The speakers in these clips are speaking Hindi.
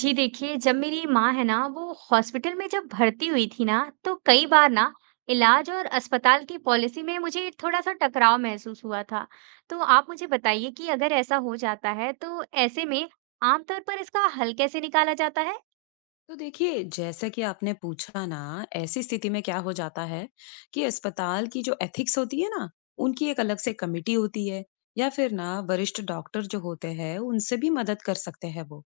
जी देखिए, जब मेरी माँ है ना वो हॉस्पिटल में जब भर्ती हुई थी ना तो कई बार ना इलाज और अस्पताल की पॉलिसी में मुझे थोड़ा सा टकराव महसूस हुआ था। तो आप मुझे बताइए कि अगर ऐसा हो जाता है तो ऐसे में आमतौर पर इसका हल कैसे निकाला जाता है। तो देखिए, जैसा कि आपने पूछा ना, ऐसी स्थिति में क्या हो जाता है कि अस्पताल की जो एथिक्स होती है ना, उनकी एक अलग से कमेटी होती है। या फिर ना वरिष्ठ डॉक्टर जो होते हैं, उनसे भी मदद कर सकते हैं वो।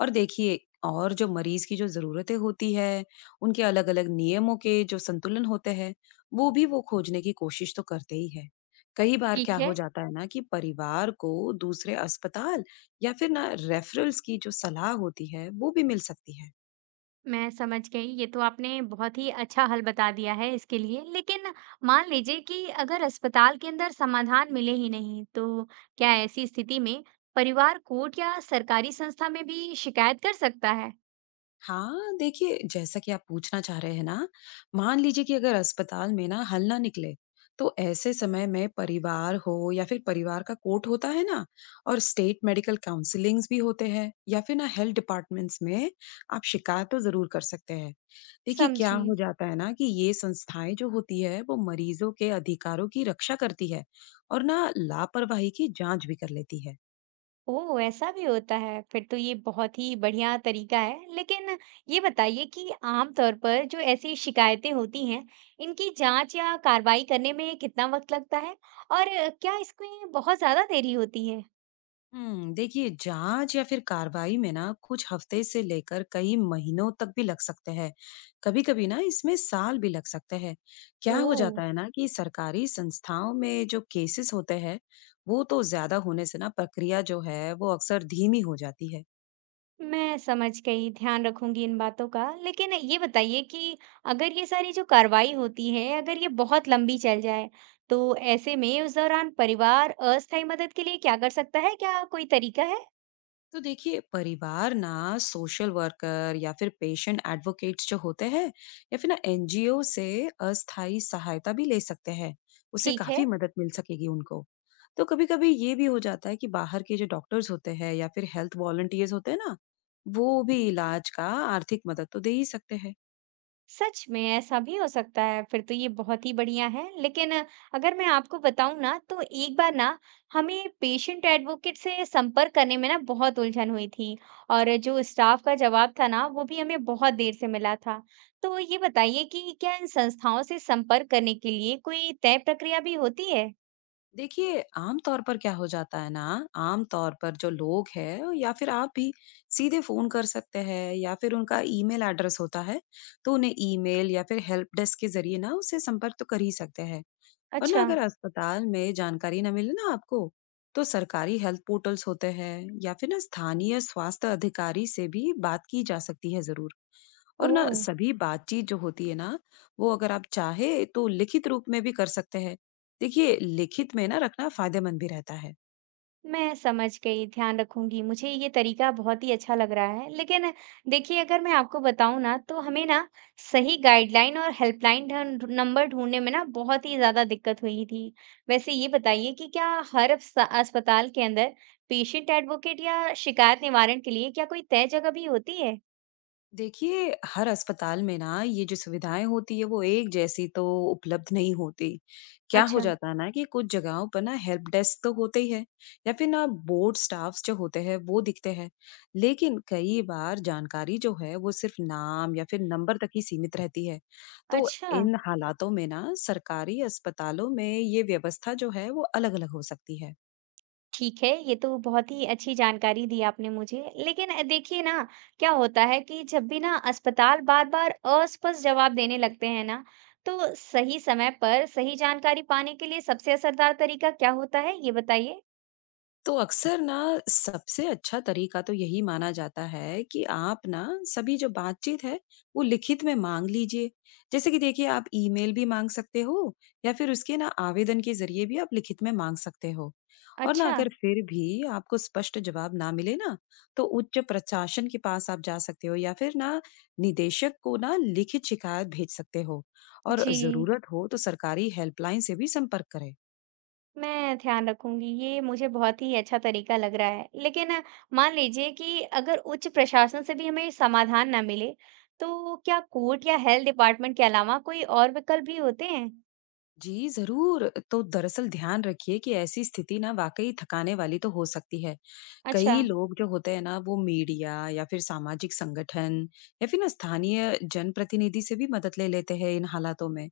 और देखिए, और जो मरीज की जो जरूरतें होती है, उनके अलग अलग नियमों के जो संतुलन होते हैं, वो भी वो खोजने की कोशिश तो करते ही है। कई बार क्या ठीक हो है, जाता है ना कि परिवार को दूसरे अस्पताल या फिर ना रेफरल्स की जो सलाह होती है, वो भी मिल सकती है। मैं समझ गई। ये तो आपने बहुत ही अच्छा हल बता दिया है इसके लिए। लेकिन मान लीजिए कि अगर अस्पताल के अंदर समाधान मिले ही नहीं, तो क्या ऐसी स्थिति में परिवार कोर्ट या सरकारी संस्था में भी शिकायत कर सकता है? हाँ, देखिए, जैसा कि आप पूछना चाह रहे हैं ना, मान लीजिए कि अगर अस्पताल में ना हल ना निकले, तो ऐसे समय में परिवार हो या फिर परिवार का कोर्ट होता है ना, और स्टेट मेडिकल काउंसलिंग्स भी होते हैं, या फिर ना हेल्थ डिपार्टमेंट्स में आप शिकायत तो ज़रूर कर सकते हैं। देखिए, क्या समझी। हो जाता है ना कि ये संस्थाएँ जो होती है, वो मरीज़ों के अधिकारों की रक्षा करती है, और ना लापरवाही की जाँच भी कर लेती है। ओह, ऐसा भी होता है फिर तो ये बहुत ही बढ़िया तरीका है। लेकिन ये बताइए कि आमतौर पर जो ऐसी शिकायतें होती हैं, इनकी जांच या कार्रवाई करने में कितना वक्त लगता है और क्या इसमें बहुत ज्यादा देरी होती है। देखिए, जांच या फिर कार्रवाई में ना कुछ हफ्ते से लेकर कई महीनों तक भी लग सकते हैं। कभी कभी ना इसमें साल भी लग सकते हैं। क्या हो ओह, जाता है ना कि सरकारी संस्थाओं में जो केसेस होते हैं, वो तो ज्यादा होने से ना प्रक्रिया जो है वो अक्सर धीमी हो जाती है। मैं समझ गई, ध्यान रखूंगी इन बातों का। लेकिन ये बताइए कि अगर ये सारी जो कार्रवाई होती है, अगर ये बहुत लंबी चल जाए, तो ऐसे में उस दौरान परिवार अस्थायी मदद के लिए क्या कर सकता है? क्या कोई तरीका है? तो देखिए, परिवार ना सोशल वर्कर या फिर पेशेंट एडवोकेट्स जो होते हैं, या फिर ना एनजीओ से अस्थायी सहायता भी ले सकते हैं। उससे ठीक है। काफी मदद मिल सकेगी उनको। तो कभी कभी ये भी हो जाता है कि बाहर के जो डॉक्टर्स होते हैं या फिर हेल्थ वॉलंटियर्स होते हैं ना, वो भी इलाज का आर्थिक मदद तो दे ही सकते हैं। सच में ऐसा भी हो सकता है फिर तो ये बहुत ही बढ़िया है। लेकिन अगर मैं आपको बताऊं ना तो एक बार ना हमें पेशेंट एडवोकेट से संपर्क करने में ना बहुत उलझन हुई थी और जो स्टाफ का जवाब था ना वो भी हमें बहुत देर से मिला था। तो ये बताइए कि क्या इन संस्थाओं से संपर्क करने के लिए कोई तय प्रक्रिया भी होती है। देखिए, आम तौर पर क्या हो जाता है ना, आम तौर पर जो लोग हैं या फिर आप भी सीधे फ़ोन कर सकते हैं, या फिर उनका ईमेल एड्रेस होता है, तो उन्हें ईमेल या फिर हेल्प डेस्क के ज़रिए ना उससे संपर्क तो कर ही सकते हैं। और ना अच्छा। अगर अस्पताल में जानकारी ना मिले ना आपको, तो सरकारी हेल्थ पोर्टल्स होते हैं, या फिर ना स्थानीय स्वास्थ्य अधिकारी से भी बात की जा सकती है ज़रूर। और ओ, ना सभी बातचीत जो होती है ना, वो अगर आप चाहे तो लिखित रूप में भी कर सकते हैं। देखिए, लिखित में ना रखना फ़ायदेमंद भी रहता है। मैं समझ गई, ध्यान रखूंगी। मुझे ये तरीका बहुत ही अच्छा लग रहा है। लेकिन देखिए, अगर मैं आपको बताऊं ना, तो हमें ना सही गाइडलाइन और हेल्पलाइन नंबर ढूंढने में ना बहुत ही ज़्यादा दिक्कत हुई थी। वैसे ये बताइए कि क्या हर अस्पताल के अंदर पेशेंट एडवोकेट या शिकायत निवारण के लिए क्या कोई तय जगह भी होती है? देखिए, हर अस्पताल में ना ये जो सुविधाएँ होती है, वो एक जैसी तो उपलब्ध नहीं होती। क्या हो अच्छा। जाता है ना कि कुछ जगहों पर ना हेल्प डेस्क तो होते ही है, या फिर ना बोर्ड स्टाफ्स जो होते हैं वो दिखते हैं। लेकिन कई बार जानकारी जो है वो सिर्फ़ नाम या फिर नंबर तक ही सीमित रहती है। तो अच्छा। इन हालातों में ना सरकारी अस्पतालों में ये व्यवस्था जो है वो अलग-अलग हो सकती है। ठीक है, ये तो बहुत ही अच्छी जानकारी दी आपने मुझे। लेकिन देखिए ना, क्या होता है कि जब भी ना अस्पताल बार बार अस्पष्ट जवाब देने लगते हैं ना तो सही समय पर सही जानकारी पाने के लिए सबसे असरदार तरीका क्या होता है, ये बताइए। तो अक्सर ना सबसे अच्छा तरीका तो यही माना जाता है कि आप ना सभी जो बातचीत है वो लिखित में मांग लीजिए। जैसे कि देखिए, आप ईमेल भी मांग सकते हो, या फिर उसके ना आवेदन के जरिए भी आप लिखित में मांग सकते हो। और ना अच्छा। अगर फिर भी आपको स्पष्ट जवाब ना मिले ना, तो उच्च प्रशासन के पास आप जा सकते हो, या फिर ना निदेशक को ना लिखित शिकायत भेज सकते हो। और जी, जरूरत हो तो सरकारी हेल्पलाइन से भी संपर्क करें। मैं ध्यान रखूंगी, ये मुझे बहुत ही अच्छा तरीका लग रहा है। लेकिन मान लीजिए कि अगर उच्च प्रशासन से भी हमें समाधान ना मिले तो क्या कोर्ट या हेल्थ डिपार्टमेंट के अलावा कोई और विकल्प भी होते हैं? जी जरूर, तो दरअसल ध्यान रखिए कि ऐसी स्थिति ना वाकई थकाने वाली तो हो सकती है। अच्छा। कई लोग जो होते हैं ना, वो मीडिया या फिर सामाजिक संगठन, या फिर ना स्थानीय जनप्रतिनिधि से भी मदद ले लेते हैं इन हालातों में।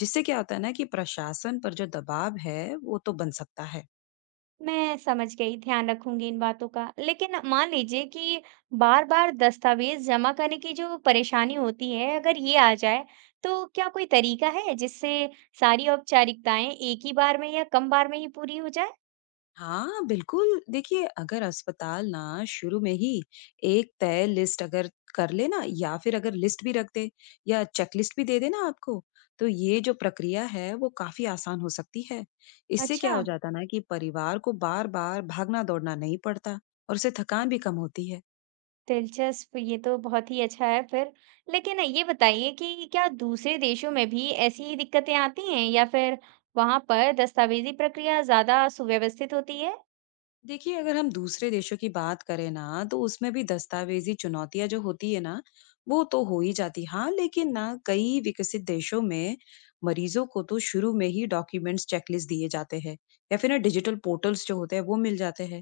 जिससे क्या होता है ना कि प्रशासन पर जो दबाव है वो तो बन सकता है। मैं समझ गई, ध्यान रखूंगी इन बातों का। लेकिन मान लीजिए कि बार-बार दस्तावेज जमा करने की जो परेशानी होती है, अगर ये आ जाए, तो क्या कोई तरीका है जिससे सारी औपचारिकताएं एक ही बार में या कम बार में ही पूरी हो जाए? हाँ, बिल्कुल। देखिए, अगर अस्पताल ना शुरू में ही एक तय लिस्ट अगर कर ले ना, या फिर अगर लिस्ट भी रख दे, या चेकलिस्ट भी दे दे ना आपको, तो ये जो प्रक्रिया है वो काफ़ी आसान हो सकती है। इससे क्या अच्छा, हो जाता है ना कि परिवार को बार-बार भागना-दौड़ना नहीं पड़ता, और उससे थकान भी कम होती है। दिलचस्प, ये तो बहुत ही अच्छा है फिर। लेकिन ये बताइए कि क्या दूसरे देशों में भी ऐसी ही दिक्कतें आती हैं या फिर वहां पर दस्तावेजी प्रक्रिया ज्यादा सुव्यवस्थित होती है? देखिए, अगर हम दूसरे देशों की बात करें ना, तो उसमें भी दस्तावेजी चुनौतियां जो होती है ना, वो तो हो ही जाती। हाँ, लेकिन ना कई विकसित देशों में मरीजों को तो शुरू में ही डॉक्यूमेंट्स चेकलिस्ट दिए जाते हैं, या फिर ना डिजिटल पोर्टल्स जो होते हैं वो मिल जाते हैं।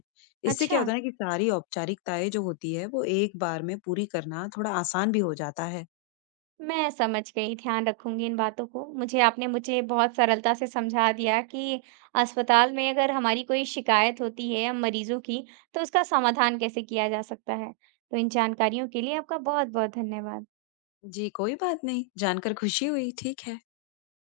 इससे क्या अच्छा। होता है ना कि सारी औपचारिकताएं जो होती है वो एक बार में पूरी करना थोड़ा आसान भी हो जाता है। मैं समझ गई, ध्यान रखूँगी इन बातों को। मुझे आपने मुझे बहुत सरलता से समझा दिया कि अस्पताल में अगर हमारी कोई शिकायत होती है मरीज़ों की, तो उसका समाधान कैसे किया जा सकता है। तो इन जानकारियों के लिए आपका बहुत-बहुत धन्यवाद। जी, कोई बात नहीं। जानकर खुशी हुई। ठीक है।